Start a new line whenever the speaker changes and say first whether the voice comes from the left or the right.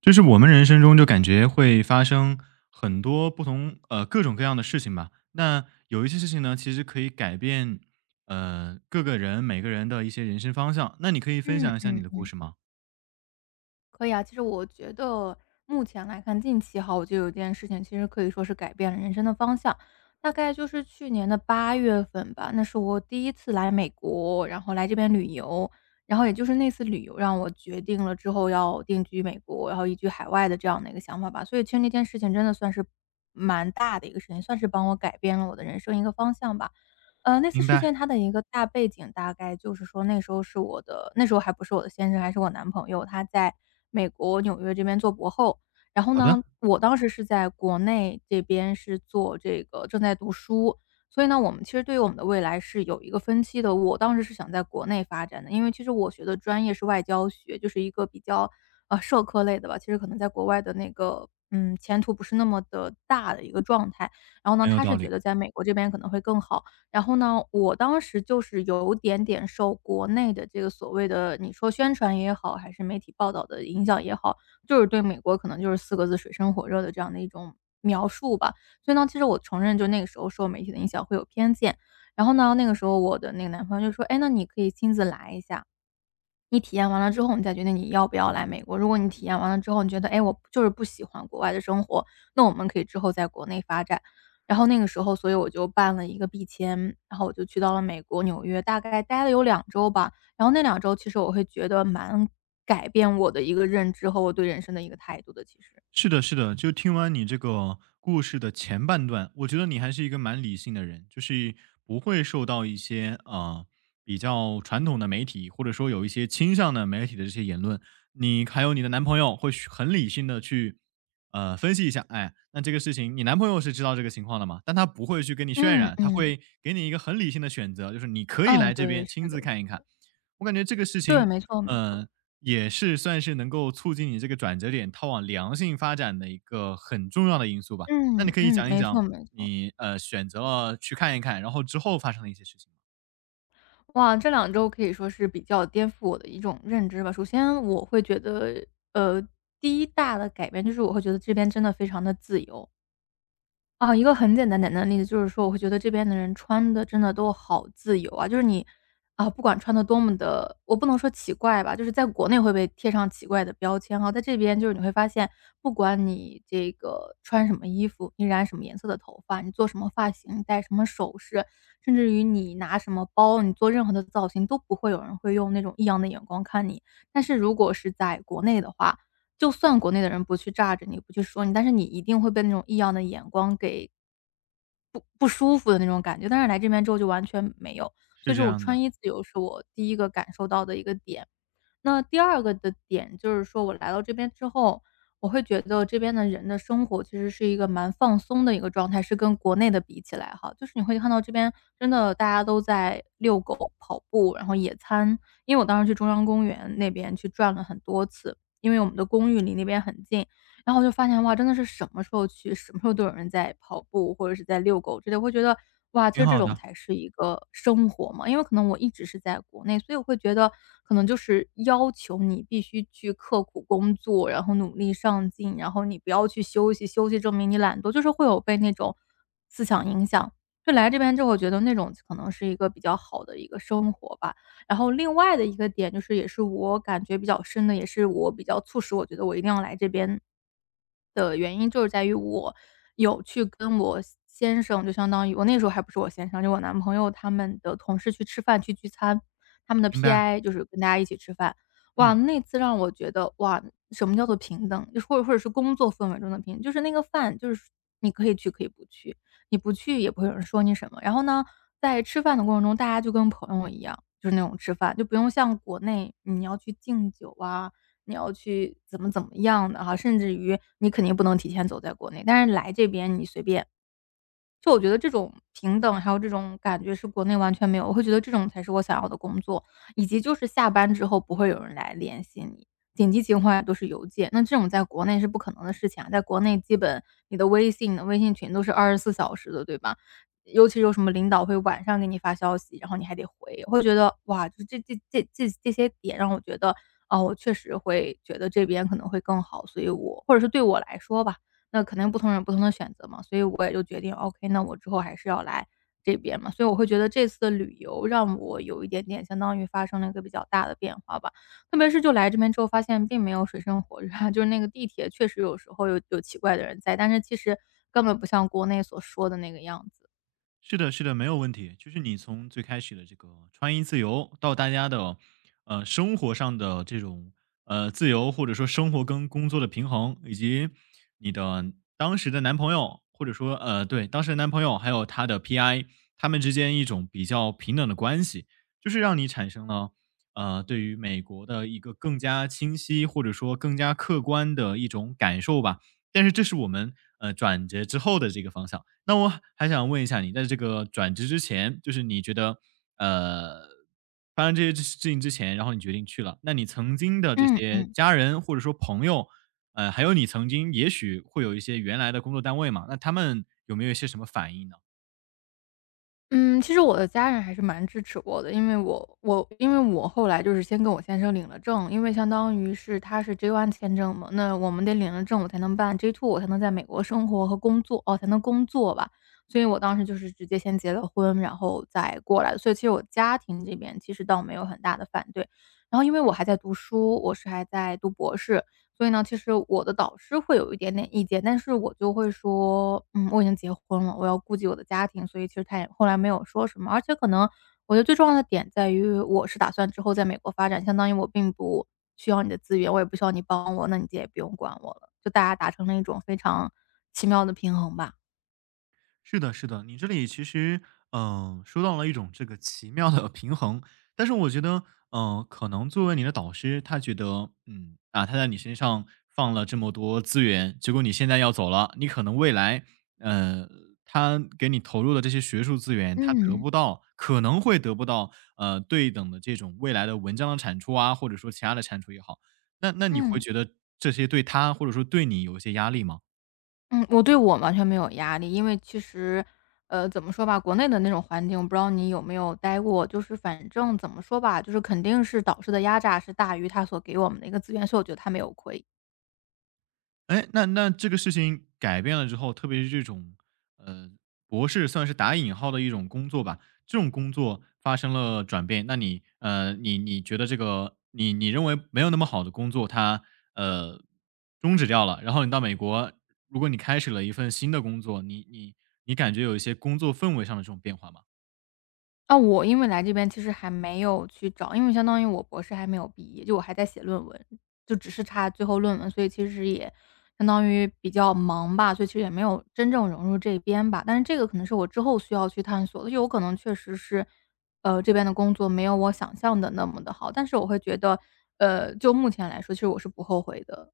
right: 就是我们人生中就感觉会发生很多不同各种各样的事情吧。那有一些事情呢，其实可以改变各个人每个人的一些人生方向。那你可以分
left: 嗯
right: 享一下你
left: 嗯
right: 的故
left: 嗯。
right: 事吗？
left: 可以啊。其实我觉得目前来看，近期哈，我就有一件事情，其实可以说是改变了人生的方向。大概就是去年的8月份吧，那是我第一次来美国，然后来这边旅游，然后也就是那次旅游让我决定了之后要定居美国，然后移居海外的这样的一个想法吧。所以其实那件事情真的算是蛮大的一个事情，算是帮我改变了我的人生一个方向吧。那次
right: 明
left: 事
right: 白，
left: 件它的一个大背景大概就是说那时候还不是我的先生，还是我男朋友，他在美国纽约这边做博后。然后
right: 好的，
left: 呢，我当时是在国内这边是做这个正在读书，所以呢，我们其实对于我们的未来是有一个分期的。我当时是想在国内发展的，因为其实我学的专业是外交学，就是一个比较，社科类的吧，其实可能在国外的那个，前途不是那么的大的一个状态。然后呢，
right: 很有
left: 他是
right: 道
left: 觉
right: 理。
left: 得在美国这边可能会更好。然后呢，我当时就是有点点受国内的这个所谓的你说宣传也好，还是媒体报道的影响也好，就是对美国可能就是四个字水深火热的这样的一种描述吧。所以呢，其实我承认就那个时候受媒体的影响会有偏见。然后呢，那个时候我的那个男朋友就说：“哎，那你可以亲自来一下。”你体验完了之后，你再决定你要不要来美国。如果你体验完了之后，你觉得：“哎，我就是不喜欢国外的生活。”那我们可以之后在国内发展。然后那个时候，所以我就办了一个 B 签，然后我就去到了美国纽约，大概待了有两周吧。然后那两周其实我会觉得蛮改变我的一个认知和我对人生的一个态度的，其实。
right: 是的，是的，就听完你这个故事的前半段，我觉得你还是一个蛮理性的人，就是不会受到一些比较传统的媒体，或者说有一些倾向的媒体的这些言论。你还有你的男朋友会去很理性的去分析一下，哎，那这个事情你男朋友是知道这个情况的嘛？但他不会去跟你渲
left: 嗯
right: 染，他
left: 嗯，
right: 会给你一个很理性的选择，就是你可以
left: 嗯，
right: 来这
left: 对，
right: 边
left: 是
right: 亲
left: 的
right: 自
left: 是
right: 看一看。
left: 的。
right: 我感觉这个事
left: 对，
right: 情
left: 没错没错。
right: 嗯，也是算是能够促进你这个转折点，它往良性发展的一个很重要的因素吧。那你
left: 嗯
right: 可以
left: 嗯，
right: 讲一
left: 没
right: 讲
left: 错没错。
right: 你，选择了去看一看，然后之后发生的一些事情吗？
left: 哇，这两周可以说是比较颠覆我的一种认知吧。首先我会觉得，呃，第一大的改变就是我会觉得这边真的非常的自由。啊，一个很简单简单的例子就是说，我会觉得这边的人穿的真的都好自由啊，就是你，啊，不管穿的多么的我不能说奇怪吧，就是在国内会被贴上奇怪的标签哈，在这边就是你会发现，不管你这个穿什么衣服，你染什么颜色的头发，你做什么发型，你戴什么首饰，甚至于你拿什么包，你做任何的造型，都不会有人会用那种异样的眼光看你。但是如果是在国内的话，就算国内的人不去炸着你，不去说你，但是你一定会被那种异样的眼光给不舒服的那种感觉。但是来这边之后就完全没有，所
right: 是
left: 以这
right: 这
left: 种
right: 样的，
left: 穿衣自由是我第一个感受到的一个点。那第二个的点就是说我来到这边之后，我会觉得这边的人的生活其实是一个蛮放松的一个状态，是跟国内的比起来哈，就是你会看到这边真的大家都在遛狗、跑步，然后野餐。因为我当时去中央公园那边去转了很多次，因为我们的公寓离那边很近，然后我就发现，哇，真的是什么时候去，什么时候都有人在跑步或者是在遛狗之类，我会觉得，哇，其
right: 挺
left: 实这
right: 好
left: 种
right: 的，
left: 才是一个生活嘛。因为可能我一直是在国内，所以我会觉得可能就是要求你必须去刻苦工作，然后努力上进，然后你不要去休息，休息证明你懒惰，就是会有被那种思想影响。就来这边之后，我觉得那种可能是一个比较好的一个生活吧。然后另外的一个点就是，也是我感觉比较深的，也是我比较促使我觉得我一定要来这边的原因就是在于我有去跟我先生，就相当于我那时候还不是我先生，就我男朋友他们的同事去吃饭去聚餐，他们的
right: 明白，
left: PI 就是跟大家一起吃饭。哇，
right: 嗯。
left: 那次让我觉得，哇，什么叫做平等？就是或者是工作氛围中的平等，就是那个饭，就是你可以去可以不去，你不去也不会有人说你什么。然后呢，在吃饭的过程中，大家就跟朋友一样，就是那种吃饭，就不用像国内你要去敬酒啊，你要去怎么怎么样的哈，甚至于你肯定不能提前走在国内，但是来这边你随便就我觉得这种平等，还有这种感觉是国内完全没有，我会觉得这种才是我想要的工作，以及就是下班之后不会有人来联系你，紧急情况下都是邮件，那这种在国内是不可能的事情啊，在国内基本你的微信、你的微信群都是24小时的，对吧？尤其有什么领导会晚上给你发消息，然后你还得回，我会觉得，哇，就这些点让我觉得，啊，我确实会觉得这边可能会更好，所以我或者是对我来说吧，那肯定不同人有不同的选择嘛，所以我也就决定，OK，那我之后还是要来这边嘛。所以我会觉得这次的旅游让我有一点点相当于发生了一个比较大的变化吧。特别是就来这边之后发现并没有水深火热啊就是那个地铁确实有时候有奇怪的人在，但是其实根本不像国内所说的那个样子。
right: 是的，是的，没有问题。就是你从最开始的这个穿衣自由，到大家的生活上的这种自由，或者说生活跟工作的平衡，以及你的当时的男朋友，或者说对当时的男朋友，还有他的 PI，他们之间一种比较平等的关系，就是让你产生了对于美国的一个更加清晰，或者说更加客观的一种感受吧。但是这是我们转职之后的这个方向。那我还想问一下你，在这个转职之前，就是你觉得呃发生这些事情之前，然后你决定去了，那你曾经的这
left: 嗯
right: 些
left: 嗯。
right: 家人或者说朋友，还有你曾经也许会有一些原来的工作单位嘛，那他们有没有一些什么反应呢？
left: 嗯，其实我的家人还是蛮支持我的，因为因为我后来就是先跟我先生领了证，因为相当于是他是 J1 签证嘛，那我们得领了证我才能办 J2，我才能在美国生活和工作，哦，才能工作吧。所以我当时就是直接先结了婚，然后再过来的，所以其实我家庭这边其实倒没有很大的反对。然后因为我还在读书，我是还在读博士，所以呢，其实我的导师会有一点点意见，但是我就会说，嗯，我已经结婚了，我要顾及我的家庭，所以其实他也后来没有说什么。而且可能我觉得最重要的点在于，我是打算之后在美国发展，相当于我并不需要你的资源，我也不需要你帮我，那你也不用管我了，就大家达成了一种非常奇妙的平衡吧。
right: 是的，是的，你这里其实，嗯、说到了一种这个奇妙的 平衡，但是我觉得，嗯、可能作为你的导师，他觉得，嗯，啊，他在你身上放了这么多资源，结果你现在要走了，你可能未来，呃，他给你投入的这些学术资源，他得
left: 嗯
right: 不到，可能会得不到，对等的这种未来的文章的产出啊，或者说其他的产出也好，那你会
left: 嗯。
right: 觉得这些对他或者说对你有一些压力吗？
left: 嗯，我对我完全没有压力，因为其实，怎么说吧，国内的那种环境，我不知道你有没有待过，就是反正怎么说吧，就是肯定是导师的压榨是大于他所给我们的一个资源，所以我觉得他没有亏。
right: 哎，那这个事情改变了之后，特别是这种，呃，博士算是打引号的一种工作吧，这种工作发生了转变，那你，你觉得这个，你认为没有那么好的工作，它，呃，终止掉了，然后你到美国，如果你开始了一份新的工作，你感觉有一些工作氛围上的这种变化吗？
left: 啊，我因为来这边其实还没有去找，因为相当于我博士还没有毕业，就我还在写论文，就只是差最后论文，所以其实也相当于比较忙吧，所以其实也没有真正融入这边吧。但是这个可能是我之后需要去探索的，就有可能确实是，这边的工作没有我想象的那么的好，但是我会觉得，就目前来说，其实我是不后悔的。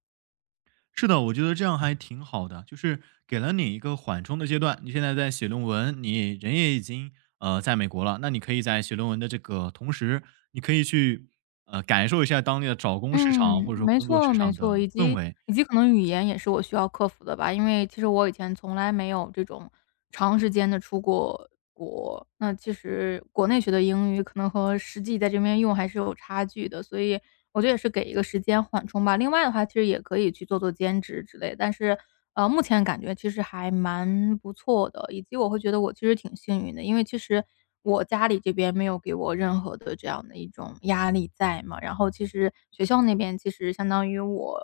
right: 是的，我觉得这样还挺好的，就是给了你一个缓冲的阶段。你现在在写论文，你人也已经在美国了，那你可以在写论文的这个同时，你可以去感受一下当地的找工市场
left: 嗯，
right: 或者说
left: 没
right: 工作
left: 错
right: 市
left: 没
right: 场的
left: 错，以
right: 氛
left: 及
right: 围。
left: 可能语言也是我需要克服的吧。因为其实我以前从来没有这种长时间的出过国，那其实国内学的英语可能和实际在这边用还是有差距的，所以我觉得也是给一个时间缓冲吧。另外的话，其实也可以去做做兼职之类，但是，目前感觉其实还蛮不错的，以及我会觉得我其实挺幸运的，因为其实我家里这边没有给我任何的这样的一种压力在嘛，然后其实学校那边其实相当于我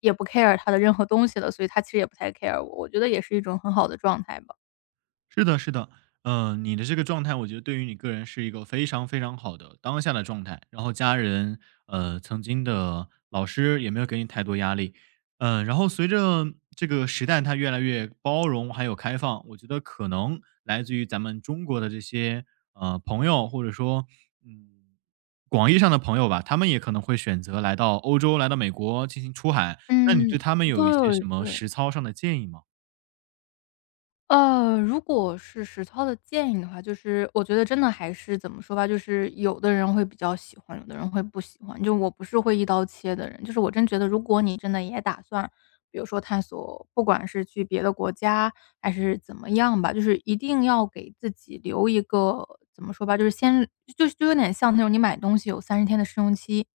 left: 也不 care 他的任何东西了，所以他其实也不太 care 我，我觉得也是一种很好的状态吧。
right: 是的，是的，嗯，你的这个状态，我觉得对于你个人是一个非常非常好的当下的状态。然后家人，曾经的老师也没有给你太多压力，嗯，然后随着这个时代它越来越包容还有开放，我觉得可能来自于咱们中国的这些朋友，或者说嗯广义上的朋友吧，他们也可能会选择来到欧洲、来到美国进行出海。那你对
left: 嗯，
right: 他们有一些什
left: 对
right: 么
left: 对。
right: 实操上的建议吗？
left: 如果是实操的建议的话，就是我觉得真的还是怎么说吧，就是有的人会比较喜欢，有的人会不喜欢。就我不是会一刀切的人，就是我真觉得，如果你真的也打算，比如说探索，不管是去别的国家还是怎么样吧，就是一定要给自己留一个怎么说吧，就是先就是就有点像那种你买东西有三十天的试用期，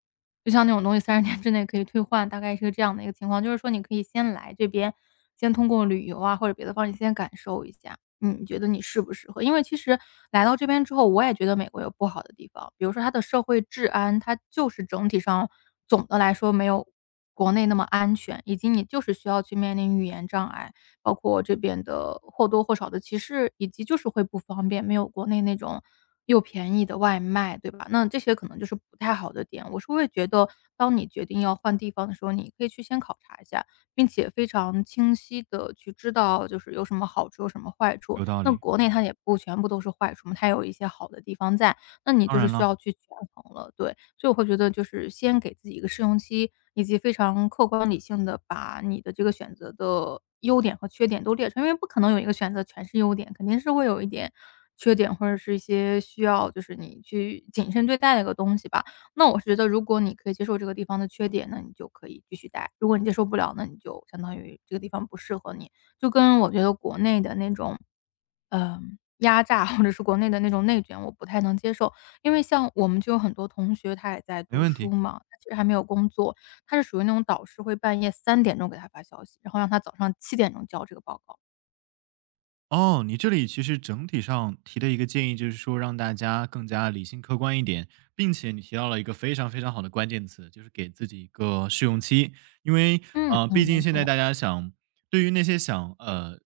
left: 就像那种东西三十天之内可以退换，大概是个这样的一个情况。就是说你可以先来这边，先通过旅游啊，或者别的方式先感受一下，嗯你觉得你适不适合。因为其实来到这边之后，我也觉得美国有不好的地方，比如说它的社会治安，它就是整体上总的来说没有国内那么安全，以及你就是需要去面临语言障碍。包括这边的或多或少的歧视，以及就是会不方便，没有国内那种又便宜的外卖，对吧？那这些可能就是不太好的点。我是会觉得，当你决定要换地方的时候，你可以去先考察一下，并且非常清晰的去知道，就是有什么好处，有什么坏处。
right: 有道
left: 那
right: 理，
left: 国内它也不全部都是坏处嘛，它有一些好的地方在。那你
right: 当
left: 就是
right: 然
left: 需
right: 了，
left: 要去权衡了，对。所以我会觉得就是先给自己一个试用期，以及非常客观理性的把你的这个选择的优点和缺点都列出来，因为不可能有一个选择全是优点，肯定是会有一点缺点，或者是一些需要就是你去谨慎对待的一个东西吧。那我是觉得如果你可以接受这个地方的缺点，那你就可以继续待，如果你接受不了，那你就相当于这个地方不适合你。就跟我觉得国内的那种压榨或者是国内的那种内卷，我不太能接受。因为像我们就有很多同学，他也在
right: 没
left: 读
right: 问
left: 书
right: 题。
left: 嘛，他其实还没有工作，他是属于那种导师会半夜3点钟给他发消息，然后让他早上7点钟交这个报告。
right: 哦，你这里其实整体上提的一个建议就是说，让大家更加理性客观一点，并且你提到了一个非常非常好的关键词，就是给自己一个试用期。因为，
left: 嗯
right: 毕
left: 嗯，没
right: 竟现在
left: 错，
right: 大家想对于那些想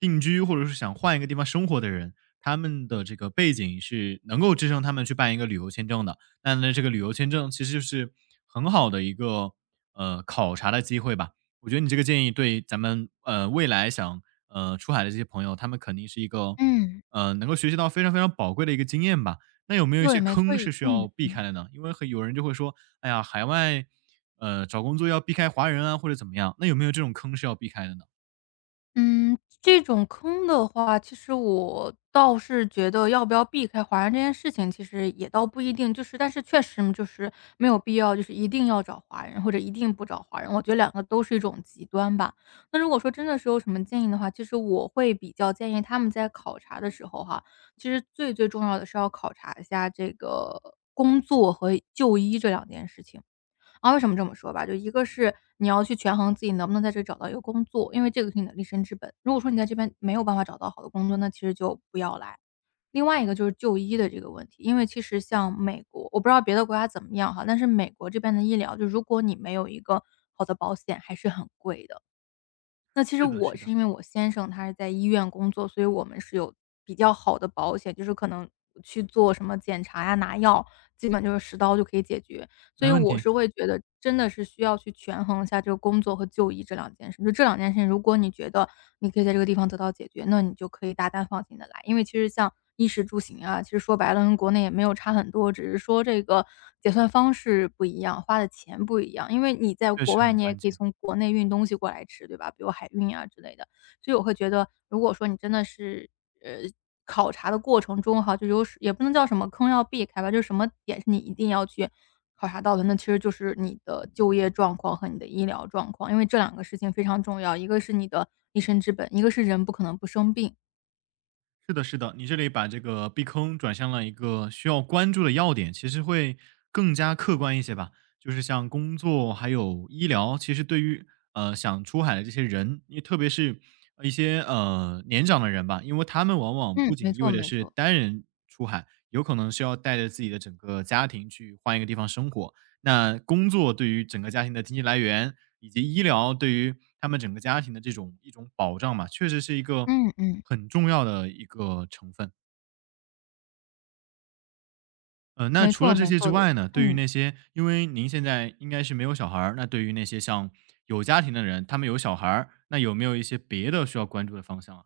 right: 定居或者是想换一个地方生活的人，他们的这个背景是能够支撑他们去办一个旅游签证的。那呢，这个旅游签证其实就是很好的一个考察的机会吧。我觉得你这个建议对咱们，未来想，出海的这些朋友，他们肯定是一个，
left: 嗯，
right: 能够学习到非常非常宝贵的一个经验吧。那有没有一
left: 对，
right: 些
left: 没错，
right: 坑是需
left: 嗯。
right: 要避开的呢？因为很有人就会说，哎呀，海外，找工作要避开华人啊，或者怎么样，那有没有这种坑是要避开的呢？
left: 嗯，这种坑的话，其实我倒是觉得要不要避开华人这件事情，其实也倒不一定。就是但是确实就是没有必要，就是一定要找华人，或者一定不找华人，我觉得两个都是一种极端吧。那如果说真的是有什么建议的话，其实我会比较建议他们在考察的时候哈，其实最最重要的是要考察一下这个工作和就医这两件事情。啊，为什么这么说吧，就一个是你要去权衡自己能不能在这里找到一个工作，因为这个是你的立身之本。如果说你在这边没有办法找到好的工作，那其实就不要来。另外一个就是就医的这个问题，因为其实像美国，我不知道别的国家怎么样哈，但是美国这边的医疗，就如果你没有一个好的保险，还是很贵的。那其实
right: 是的，
left: 我
right: 是
left: 是
right: 的，
left: 因为我先生他是在医院工作，所以我们是有比较好的保险，就是可能去做什么检查呀、拿药，基本就是10刀就可以解决。所以
right: 没问
left: 我
right: 题，
left: 是会觉得真的是需要去权衡一下这个工作和就医这两件事。就这两件事如果你觉得你可以在这个地方得到解决，那你就可以大胆放心的来。因为其实像衣食住行啊，其实说白了跟国内也没有差很多，只是说这个结算方式不一样，花的钱不一样。因为你在
right: 确
left: 国
right: 实
left: 外，
right: 很
left: 你也
right: 关
left: 可以
right: 键。
left: 从国内运东西过来吃，对吧？比如海运啊之类的。所以我会觉得，如果说你真的是，呃，考察的过程中哈，就有也不能叫什么坑要避开吧，就是什么点是你一定要去考察到的，那其实就是你的就业状况和你的医疗状况，因为这两个事情非常重要，一个是你的立身之本，一个是人不可能不生病。
right: 是的，是的，你这里把这个避坑转向了一个需要关注的要点，其实会更加客观一些吧。就是像工作还有医疗，其实对于想出海的这些人，因为特别是一些年长的人吧，因为他们往往
left: 嗯，
right: 不
left: 没
right: 仅意
left: 错
right: 味着
left: 没
right: 是
left: 错，
right: 单人出海，有可能是要带着自己的整个家庭去换一个地方生活，那工作对于整个家庭的经济来源，以及医疗对于他们整个家庭的这种一种保障嘛，确实是一个
left: 嗯嗯，
right: 很重要的一个成分。那
left: 没
right: 除
left: 错
right: 了这
left: 没
right: 些之
left: 错的，
right: 外呢，对于
left: 嗯。
right: 那些因为您现在应该是没有小孩儿，那对于那些像有家庭的人，他们有小孩儿，那有没有一些别的需要关注的方向啊？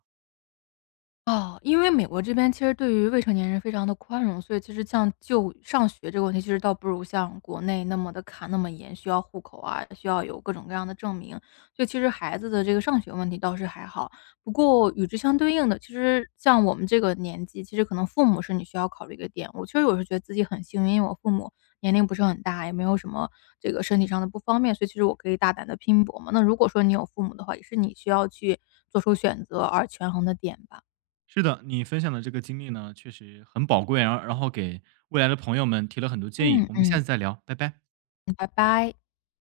left: 哦，因为美国这边其实对于未成年人非常的宽容，所以其实像就上学这个问题，其实倒不如像国内那么的卡那么严，需要户口啊，需要有各种各样的证明。就其实孩子的这个上学问题倒是还好，不过与之相对应的，其实像我们这个年纪，其实可能父母是你需要考虑一个点。我确实我是觉得自己很幸运，因为我父母年龄不是很大，也没有什么这个身体上的不方便，所以其实我可以大胆的拼搏嘛。那如果说你有父母的话，也是你需要去做出选择而权衡的点吧。
right: 是的，你分享的这个经历呢，确实很宝贵，然后给未来的朋友们提了很多建议。
left: 嗯
right: 我们下
left: 嗯，
right: 次再聊，拜拜。
left: 嗯拜拜。